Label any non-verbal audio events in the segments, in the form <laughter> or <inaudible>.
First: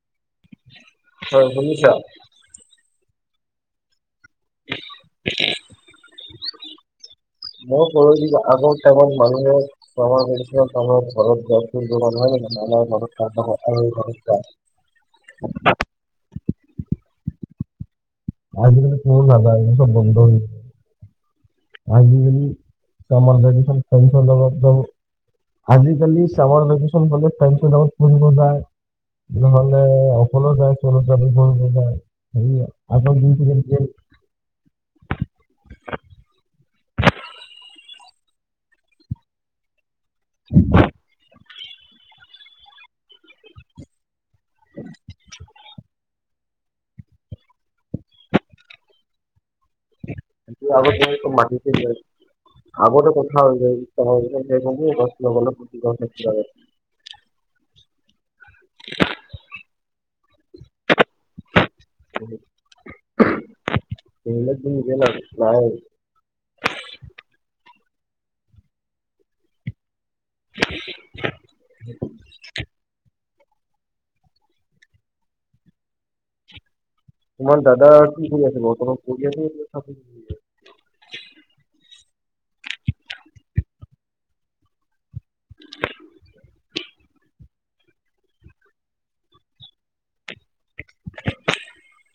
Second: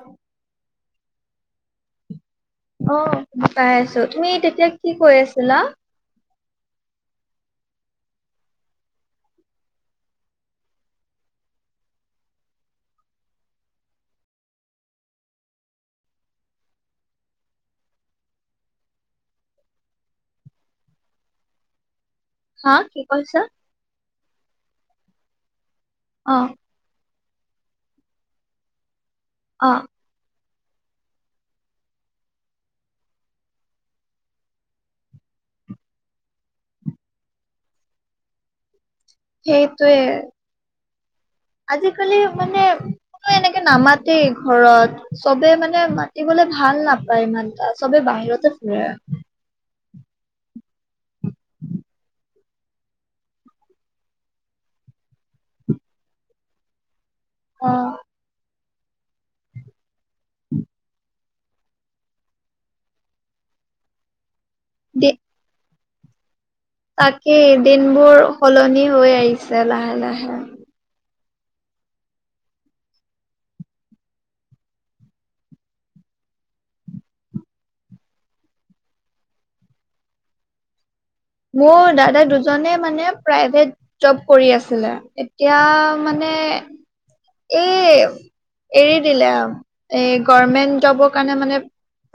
অ ', হয় শুনিছ? অ, পাই আছো তুমি তেতিয়া কি কৈ আছিলা? মই ক আগৰ টাইমত মানুহে চামা ভিকেচনত তোমাৰ ঘৰত নহয় ঘৰত ৰাম। <unintelligible> উ <unintelligible> আজি মালি কত লালা আজি চব বন্ধ হয়, আজিকালি হা কি চামাৰ কৈছা ভেকেচন টাইম চত আজিকালি অ চামাৰ ভেকেচন তাইমচ লগত ফুৰিব যায় অ নহ'লে চল যায় চল যাব যায় আগৰ সেইটোৱে। <inaudible> আজিকালি মানে ক এনেকে নামাত দেই ঘৰত চবে মানে মাতিবলে ভাল নাপা বাইমান সবেই বাহিৰতে ফুৰে। আগত যে মাটিতে যে আগ গোতে কথা যায় প। <unintelligible> অ', <inaudible> ইলে দি <unintelligible> ন গ ন দে ন তাকেই দিনবোৰ সলনি হৈ আহিছে লাহে - লাহে। <inaudible> তোমাৰ দাদা আৰু কি কৰি আছে বৰ্তমান আছে। মোৰ দাদা দুজনে মানে প্ৰাইভেট জব কৰি আছিলে এতিয়া মানে এই এৰি দিলে এ গৰ্মেন্ট জবৰ কাৰণে মানে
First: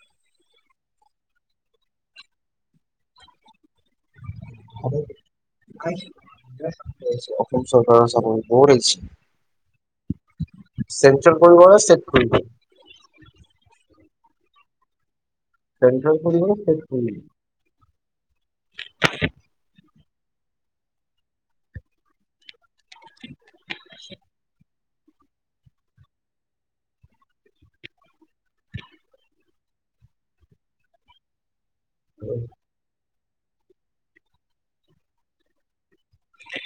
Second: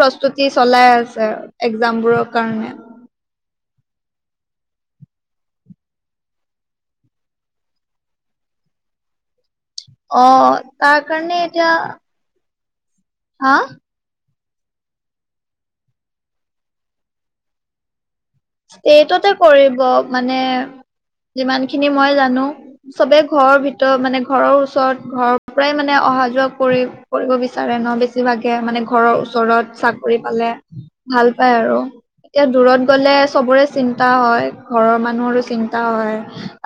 প্ৰস্তুতি চলাই আছে একজাম বোৰৰ কাৰণে। <unintelligible> অসম চৰকাৰৰ চাকৰি বহুত আহিছে। অ, তাৰ চেন্ট্ৰেল কাৰণে কৰিব এতিয়া <unintelligible> আহ? <unintelligible> ষ্টেটতে কৰিব মানে যিমান খিনি মই জানো। চবে ঘৰৰ ভিতৰত মানে ঘৰৰ ওচৰত ঘৰ প্ৰায় মানে অহা যোৱা কৰি কৰিব বিচাৰে ন' বেছিভাগে মানে ঘৰৰ ওচৰত চাকৰি পালে। ভাল পাই আৰু এতিয়া দূৰত গ'লে চবৰে চিন্তা হয় ঘৰৰ মানুহৰো চিন্তা হয়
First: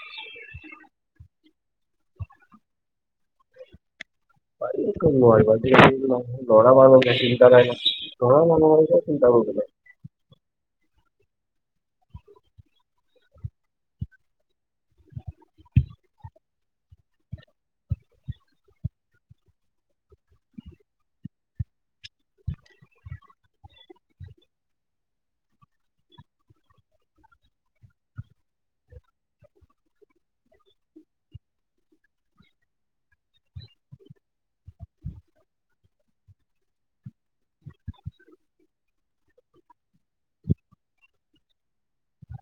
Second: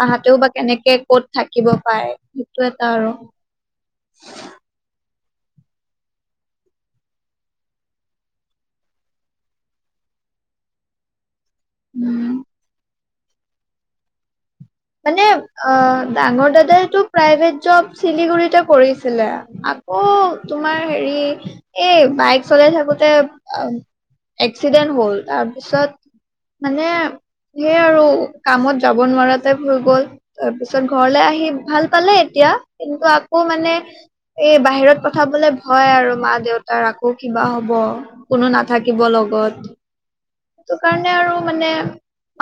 তাহাতেও বা কেনেকে ক'ত থাকিব পাৰে সেইটো এটা আৰু পাৰি কিয় নোৱাৰিবা আজিকালিৰ নহ। ল'ৰা মানুহৰে চিন্তা নাই না ল'ৰামনুহৰ কিয় চিন্তা কৰিব লাগে। উম, মানে অ, ডাঙৰ দাদাইটো প্ৰাইভেট জব চিলিগুৰিতে কৰিছিলে। আকৌ তোমাৰ হেৰি এই বাইক চলাই থাকোতে এক্সিডেণ্ট হ'ল তাৰপিছত মানে সে আৰু কামত যাব নোৱাৰাত <unintelligible> গ'ল তাৰপিছত ঘৰলে আহি ভাল পালে এতিয়া কিন্তু আকৌ মানে এই বাহিৰত পঠাবলে ভয় আৰু মা -দেউতাৰ আকৌ কিবা হ'ব। কোনো নাথাকিব লগত। সেইটো কাৰণে আৰু মানে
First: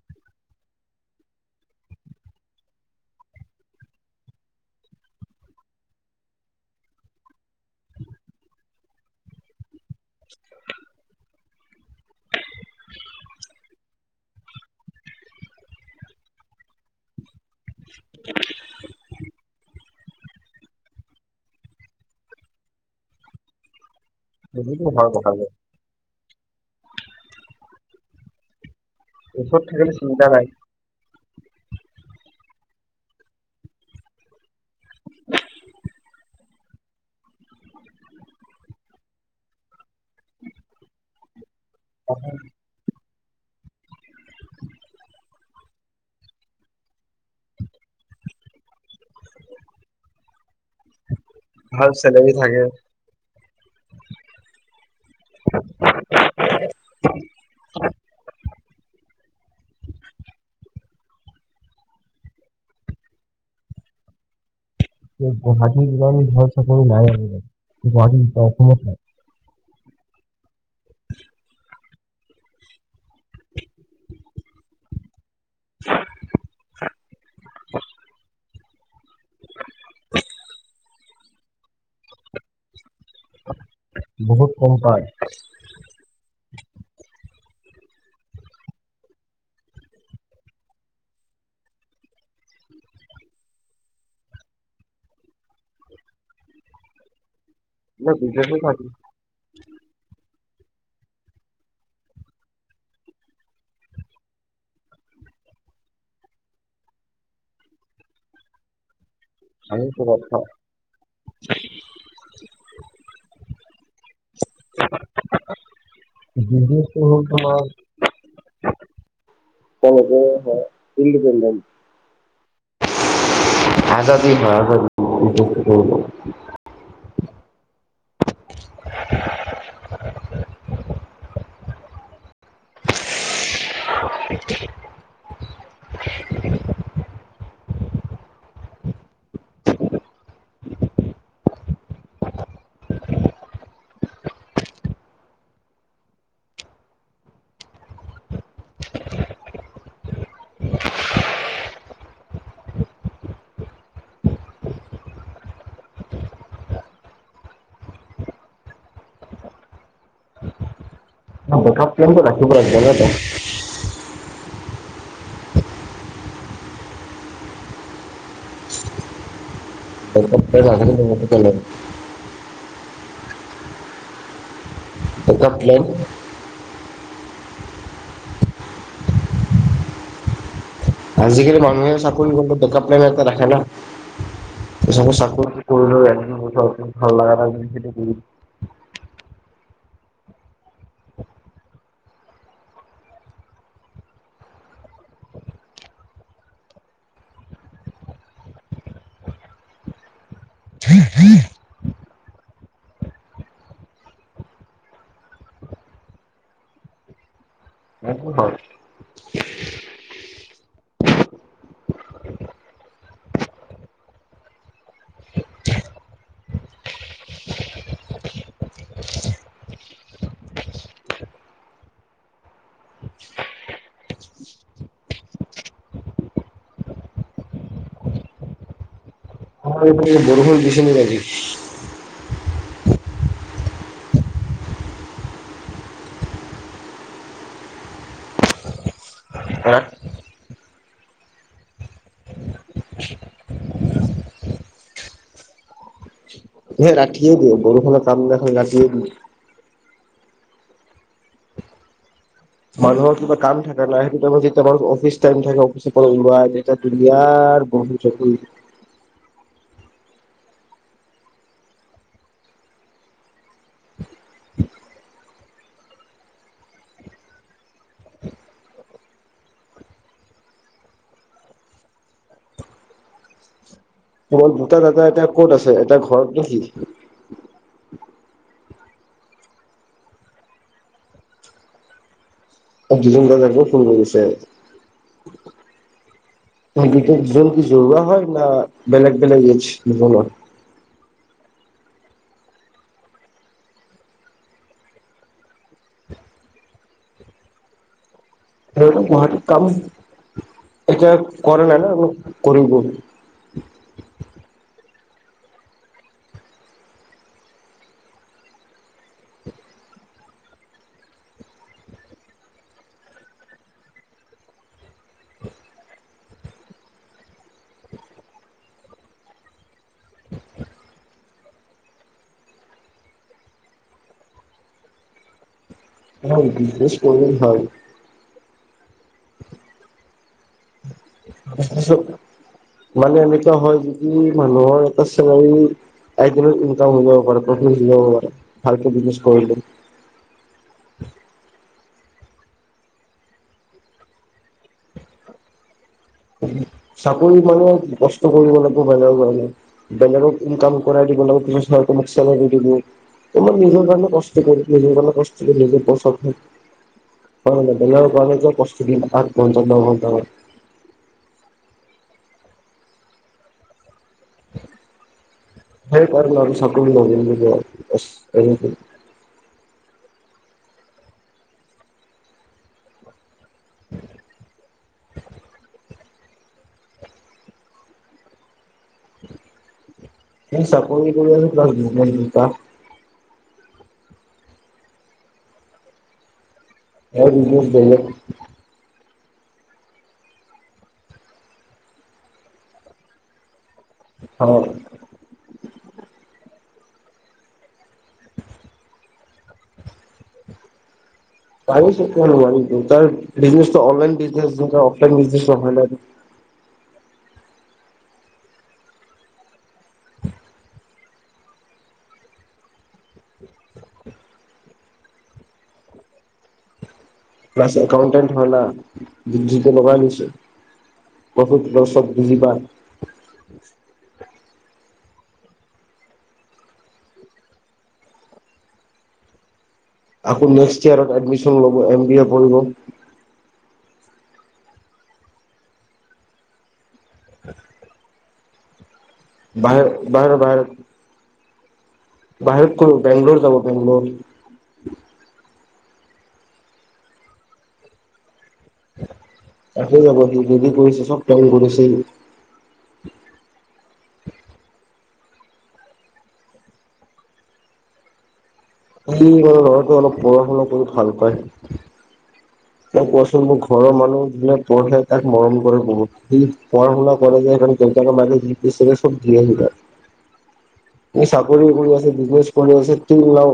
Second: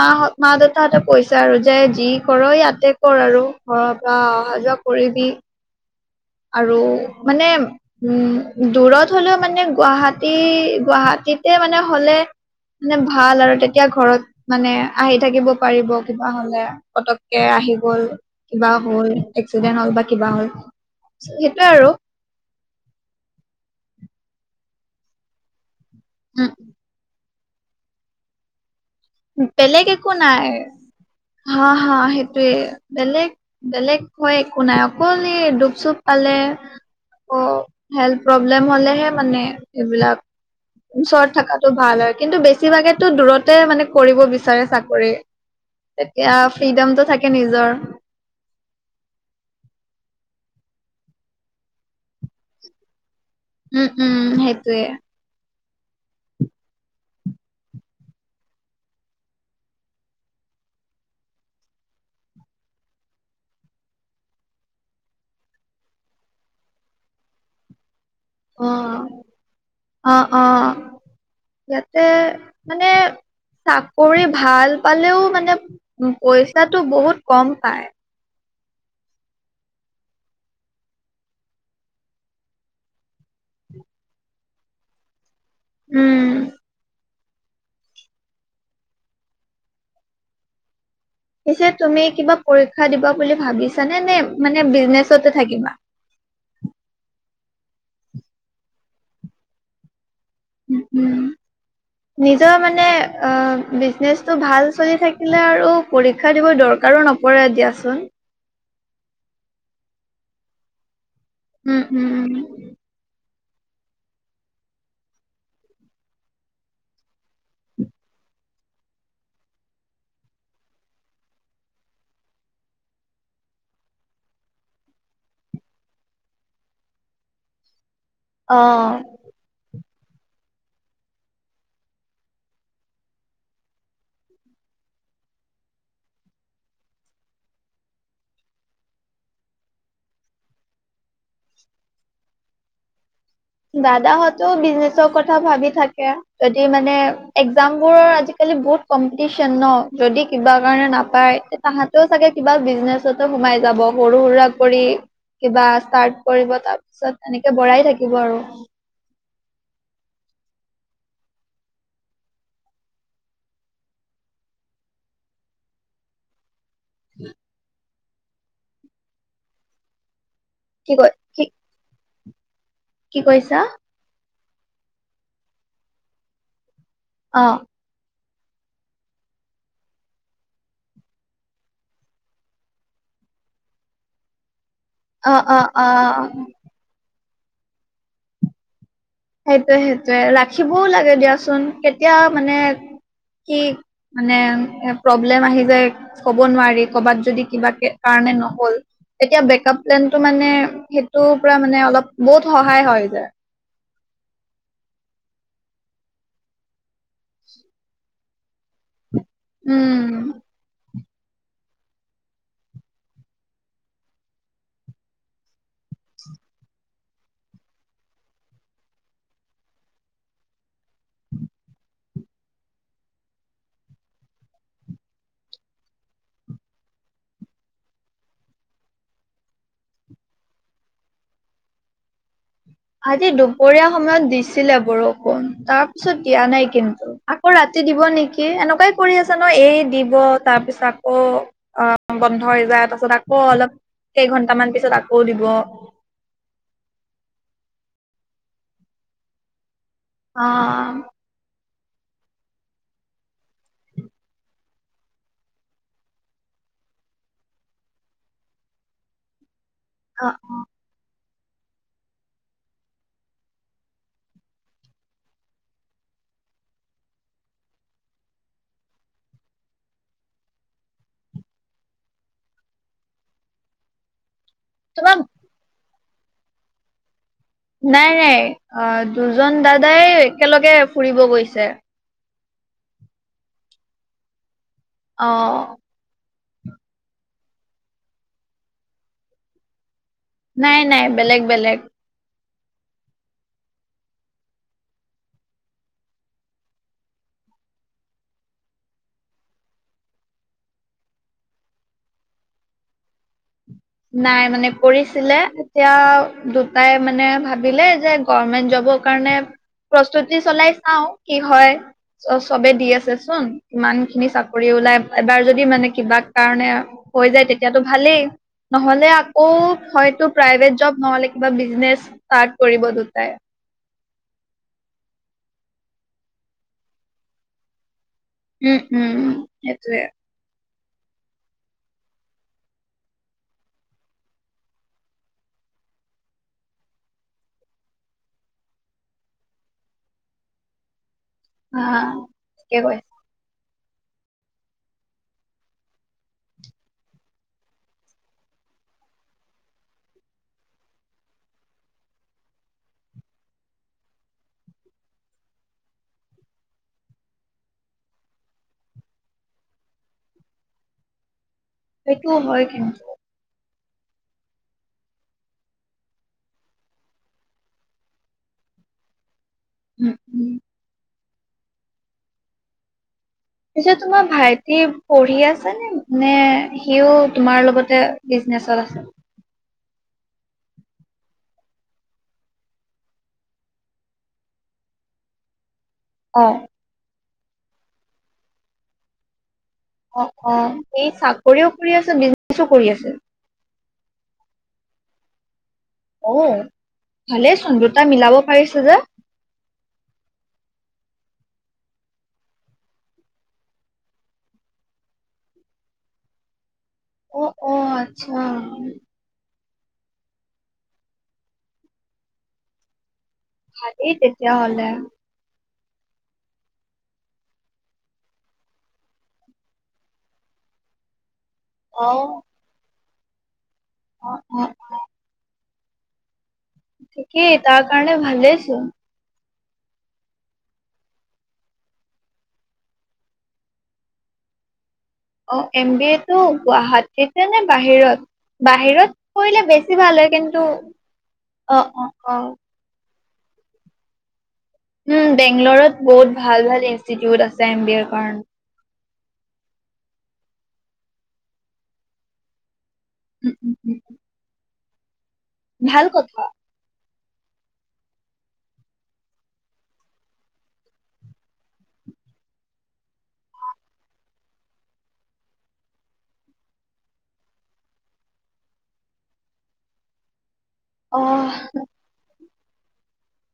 মাহত মা- দেউতাহতে পইছা আৰু তে যি কৰ ইয়াতে কৰ আৰু ঘৰৰ পৰা অহা যোৱা কৰিবি আৰু মানে উম দূৰত হলেও মানে গুৱাহাটী -গুৱাহাটীতে মানে হ'লে মানে ভাল আৰু তেতিয়া ঘৰত মানে আহি থাকিব পাৰিব কিবা হ'লে পতককে আহিব আৰু। কিবা হ'ল এক্সিডেণ্ট হ'ল বা কিবা হ'ল সেইটোৱে আৰু। সেটোটো হয় বকালে <unintelligible> ওচৰত বেলেগ থাকিলে একো চিন্তা নাই হা- হা সেইটোৱে বেলেগ বেলেগ হয় একো নাই অকল এ দুখ- চুখ পালে অ, হেল্থ প্ৰব্লেম হ'লেহে মানে এইবিলাক ওচৰত থকাটো ভাল হয় কিন্তু বেছিভাগে টো দূৰতে মানে কৰিব বিচাৰে চাকৰি তেতিয়া ফ্ৰীডমতটো থাকে নিজৰ। ভাল চেলেৰী থাকে। উম -উম সেটোৱে। এ গুৱাহাটীৰ ইমান ভাল চাকৰি নাই আজিকালি গুৱাহাটী <unintelligible> অ অসমত নাই। অ', অ', ইয়াতে মানে চাকৰি ভাল পালেও মানে পইচাটো বহুত কম পায়। বহুত কম পায়। উম, পিছে তুমি কিবা পৰীক্ষা দিবা বুলি ভাবিছানে নে মানে বিজনেচতে থাকিবা? <unintelligible> বিজনেচে থাকিম। উ, উম। নিজৰ মানে অ, বিজনেচটো ভাল চলি থাকিলে আৰু পৰীক্ষা দিব দৰকাৰো নপৰে দিয়াচোন। আৰু কিবা খাওঁ। উম উম উম উ বিজনেছটো হ'ল তোমাৰ তক ইণ্ডিপেণ্ডেণ্ট আজাদী হয় আজাদী অ দাদাহতো বিজনেছৰ কথা ভাবি থাকে যদি মানে এক্জাম বোৰৰ আজিকালি বহুত কম্পিটিচন ন যদি কিবা কাৰণে নাপায় তে তাহাঁতেও চাগে কিবা বিজনেছতো সোমাই যাব সৰু সুৰা কৰি কিবা ষ্টাৰ্ট কৰিব তাৰ পিছত এনেকে বঢ়াই থাকিব আৰু বেকআপ প্লেনটো ৰাখিব লাগে নহয় জানো উ কি ক কি <unintelligible> কি কৈছা? বেকআপ প্লেন অ আজিকালি মানুহে চাকৰি কৰিলেও বেকআপ প্লেন এটা ৰাখে ন সব অ অ চাকৰি অ কৰিলেও ভাল লাগা নাই বুলি এৰি দি সেইটোৱে সেইটোৱে ৰাখিবও লাগে দিয়াচোন কেতিয়া মানে কি মানে এ প্ৰব্লেম আহি যায় ক'ব নোৱাৰি কবাত যদি কিবা কে কাৰণে নহ'ল। এতিয়া বেকআপ প্লেনটো মানে সেইটো পৰা মানে অলপ বহুত সহায় হয় যা। সেটো হয়। উম। তোমাৰ সেইফালে বৰুষুণ দিছে নেকি আজি? আজি দুপৰীয়া সময়ত দিছিলে বৰষুণ তাৰ পিছত দিয়া নাই কিন্তু। আকৌ ৰাতি দিব নেকি এনেকুৱাই কৰি আছে ন এই দিব তাৰ পিছত আকৌ অঁ বন্ধ হৈ যায় তাছত আকৌ অলপ কেইঘন্টামান পিছত আকৌ দিব। য়ে ৰাটিয়ে দিয়ে বৰষুণৰ কামনাখন ৰাতিয়ে দিয়ে। অঁ অঁ। মানুহৰ কিবা কাম থাকে না সেইটো টাইমত যে তাবাৰ অফিচ টাইম থাকে অফিচৰ পৰা ওলোৱা তেতিয়া লীয়াৰ বহুত চকুইত। অঁ অ। ওৱল দুটা দাদা তোমাৰ এতিয়া ক'ত আছে এটা ঘৰত নেকি। নাই নাই অঁ দুজন দাদাই একেলগে ফুৰিব গৈছে। অ দুজন দাদাই ক'ত ফুৰিব গৈছে? অঁ। অ দুজ দুজন কি জৰুৱা হয় না বেলেগ বেলেগ এইডচ দুজনৰ। নাই নাই বেলেগ বেলেগ। সিহঁতে গুৱাহাটীত কাম এতিয়া কৰে নাই না ওক কৰিব। নাই মানে কৰিছিলে এতিয়া দুটাই মানে ভাবিলে যে গমেন্ট জবৰ কাৰণে প্ৰস্তুতি চলাই চাঁও কি হয়। ত চবে দি আছে চোন ইমান খিনি চাকৰি ওলাই এবাৰ যদি মানে কিবা কাৰণে হৈ যায় তেতিয়াতো ভালেই। নহলে আকৌ হয়তো প্ৰাইভেট জব নহলে কিবা বিজনেচ ষ্টাৰ্ট কৰিব দুটাই। ন বিজনেছ কৰিলে ভাল। উম উম সেইটোয়ে। মানে এনেকুৱা হয় যিদি মানুহৰ এটা চেলাৰী আইকিনে ইনকাম হৈ যাব পাৰে পফিত হৈ যাব পাৰে ভালকে বিজনেজ কৰিলে। হাঁ ঠিকে কয়। চাকৰি মানে কষ্ট কৰিব লাগাটো বাইনাৰ কাৰণে। বেলেগক ইনকাম কৰাই দিব লেক ট্ৰিছ মানে মোক চেলাৰি দিব। <unintelligible> তোমাক নিজৰ কাৰণে কষ্ট কৰিছিল সেইকাৰণে পষ্টি গলি নিজে পচাত হয়। হয় মানে বেলেগ কাৱনে যে প্ৰস্তুতি আঠ ঘণ্টা ন ঘণ্টা মান। সেইটো হয় কিন্তু। সেইকাৰণে আৰু চাকৰি লগিং দিব বচ এৰিবি। <unintelligible> উম উম। পিছে তোমাৰ ভাইটি পঢ়ি আছে নে নে সিও তোমাৰ লগতে বিজনেচত আছে। সি চাকৰি কৰি আছে তাৰ বিজনেছ দুটা। অ এয়াৰ বিজনেজ বেলেগ। অ অ এই চাকৰিও কৰি আছে, বিজনেচো কৰি আছে। হয়। অ ভালেই চোন দুটা মিলাব পাৰিছে যে। পাৰি সি কিয় নোৱাৰিব তাৰ বিজনেছটো অনলাইন বিজনেজ যে অফলাইন বিজনে নহয় ন এইটো। অ অ আচ্ছা। ভালে তেতিয়া হ'লে। প্লাছ একাউটেন্ট হয় না ডিগ্ৰি টো লগাই আনিছে। বহুত লচত অ বুজিবা। <unintelligible> অ অ। অ, থিকেই তাৰ কাৰণে ভালেইছোন। আকৌ নেক্সট য়েৰত এডমিছন লব এম বি এ পঢ়িব। অ এম বি এ টো গুৱাহাটী নে বাহিৰত বাহিৰত? কৰিলে বাহিৰ বেছি ভাল হয়। বাহিৰ কিন্তু, বাহিৰত অ অ। অ বাহিৰত কৰিব বেঙ্গলৰ যাব বেঙ্গলৰ। উম বেংগলৰত বহুত ভাল ভাল ইনষ্টিটিউট আছে এম বি এৰ কাৰণে। আকৌ যাব সি যদি কৰিছে চব প্লেন কৰিছে সি উম উম উম। ভাল কথা। সি ক লৰাটো অলপ পঢ়া-শুনা কৰি ভাল পায়। ন কোৱাচোন মোৰ ঘৰৰ মানুহ যোনে পঢ়ে তাক মৰম কৰে বহুত। সি পঢ়া-শুনা কৰে যে সেই কাৰণে দেউতাকে মাকে যি টি লাগে চব দিয়েই সি তাক সি‌ অহ, চাকৰি কৰি আছে বিজনেছ কৰি আছে। কিন লও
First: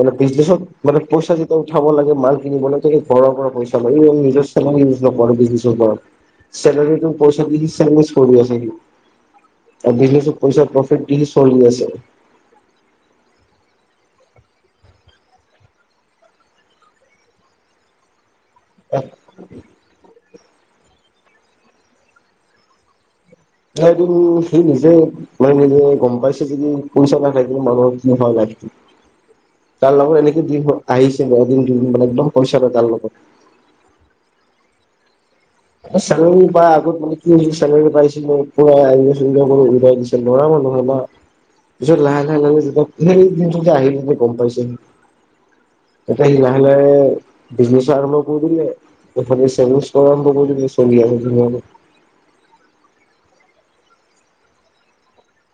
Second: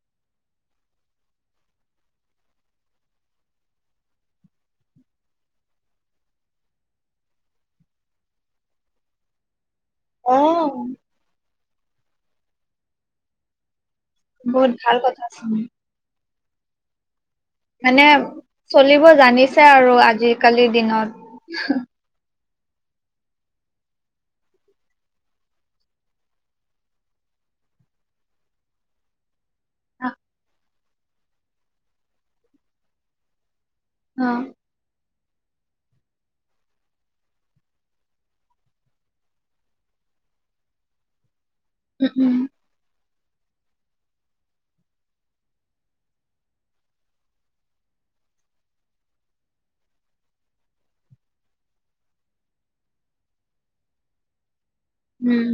মানে বিজনেছত মানে পইচা যেতিয়া উঠাব লাগে মাল কিনিব লাগে ঘৰ পৰা পইচা লয়। নিজৰ চেলাৰী ইউজ নকৰে, বিজনেছৰ ওপৰত চেলাৰীটো পইচাটো সি চেভিংছ কৰি আছে সি। আৰু বিজনেছ পইচা অহ, প্ৰফিট খিনি চলি আছে। বহুত ভাল কথা ছোন। মানে চলিব জানিছে আৰু আজিকালিৰ দিনত। এইটো সি নিজে লয় মেলি গম পাইছো যদি পইচা নাথাকে মানুহৰ কি হৈ লাইফটো। তাৰ অ', লগত এনেকে দিন আহিছে এদিন-দুদিন মানে একদম পইচা তাৰ লগত অ। চেলেৰী পাই আগত মানে কি হৈছিল চেলেৰী পাইছিল পোৰা ইনজয় চিনজয় কৰি উৰাই দিছিল লৰা মানুহে হয় ন। পিছত লাহে উম, লাহে লাগে যেতিয়া সেই দিনটোত আহিলে গম পাইছে সি এতিয়া সি লাহে লাহে বিজনেচ আৰম্ভ কৰি দিলে। এফালে চেভিংছৰ কৰা আৰম্ভ কৰি দিলে, চলি আছে ধুনীয়াকে উম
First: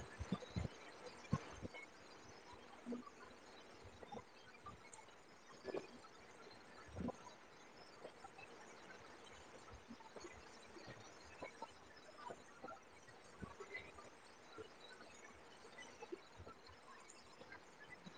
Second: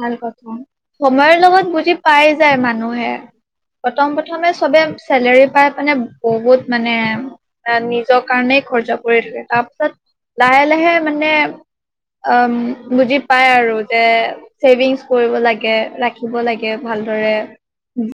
ভাল কথা সময়ৰ লগত বুজি পাই যায় মানুহে। প্ৰথম প্ৰথমে চবে চেলেৰী পাই মানে বহুত মানে আহ নিজৰ কাৰণেই খৰচা কৰি থাকে তাৰপিছত লাহে লাহে মানে অহ বুজি পাই পাই আৰু যে ছেভিংচ কৰিব লাগে ৰাখিব লাগে ভালদৰে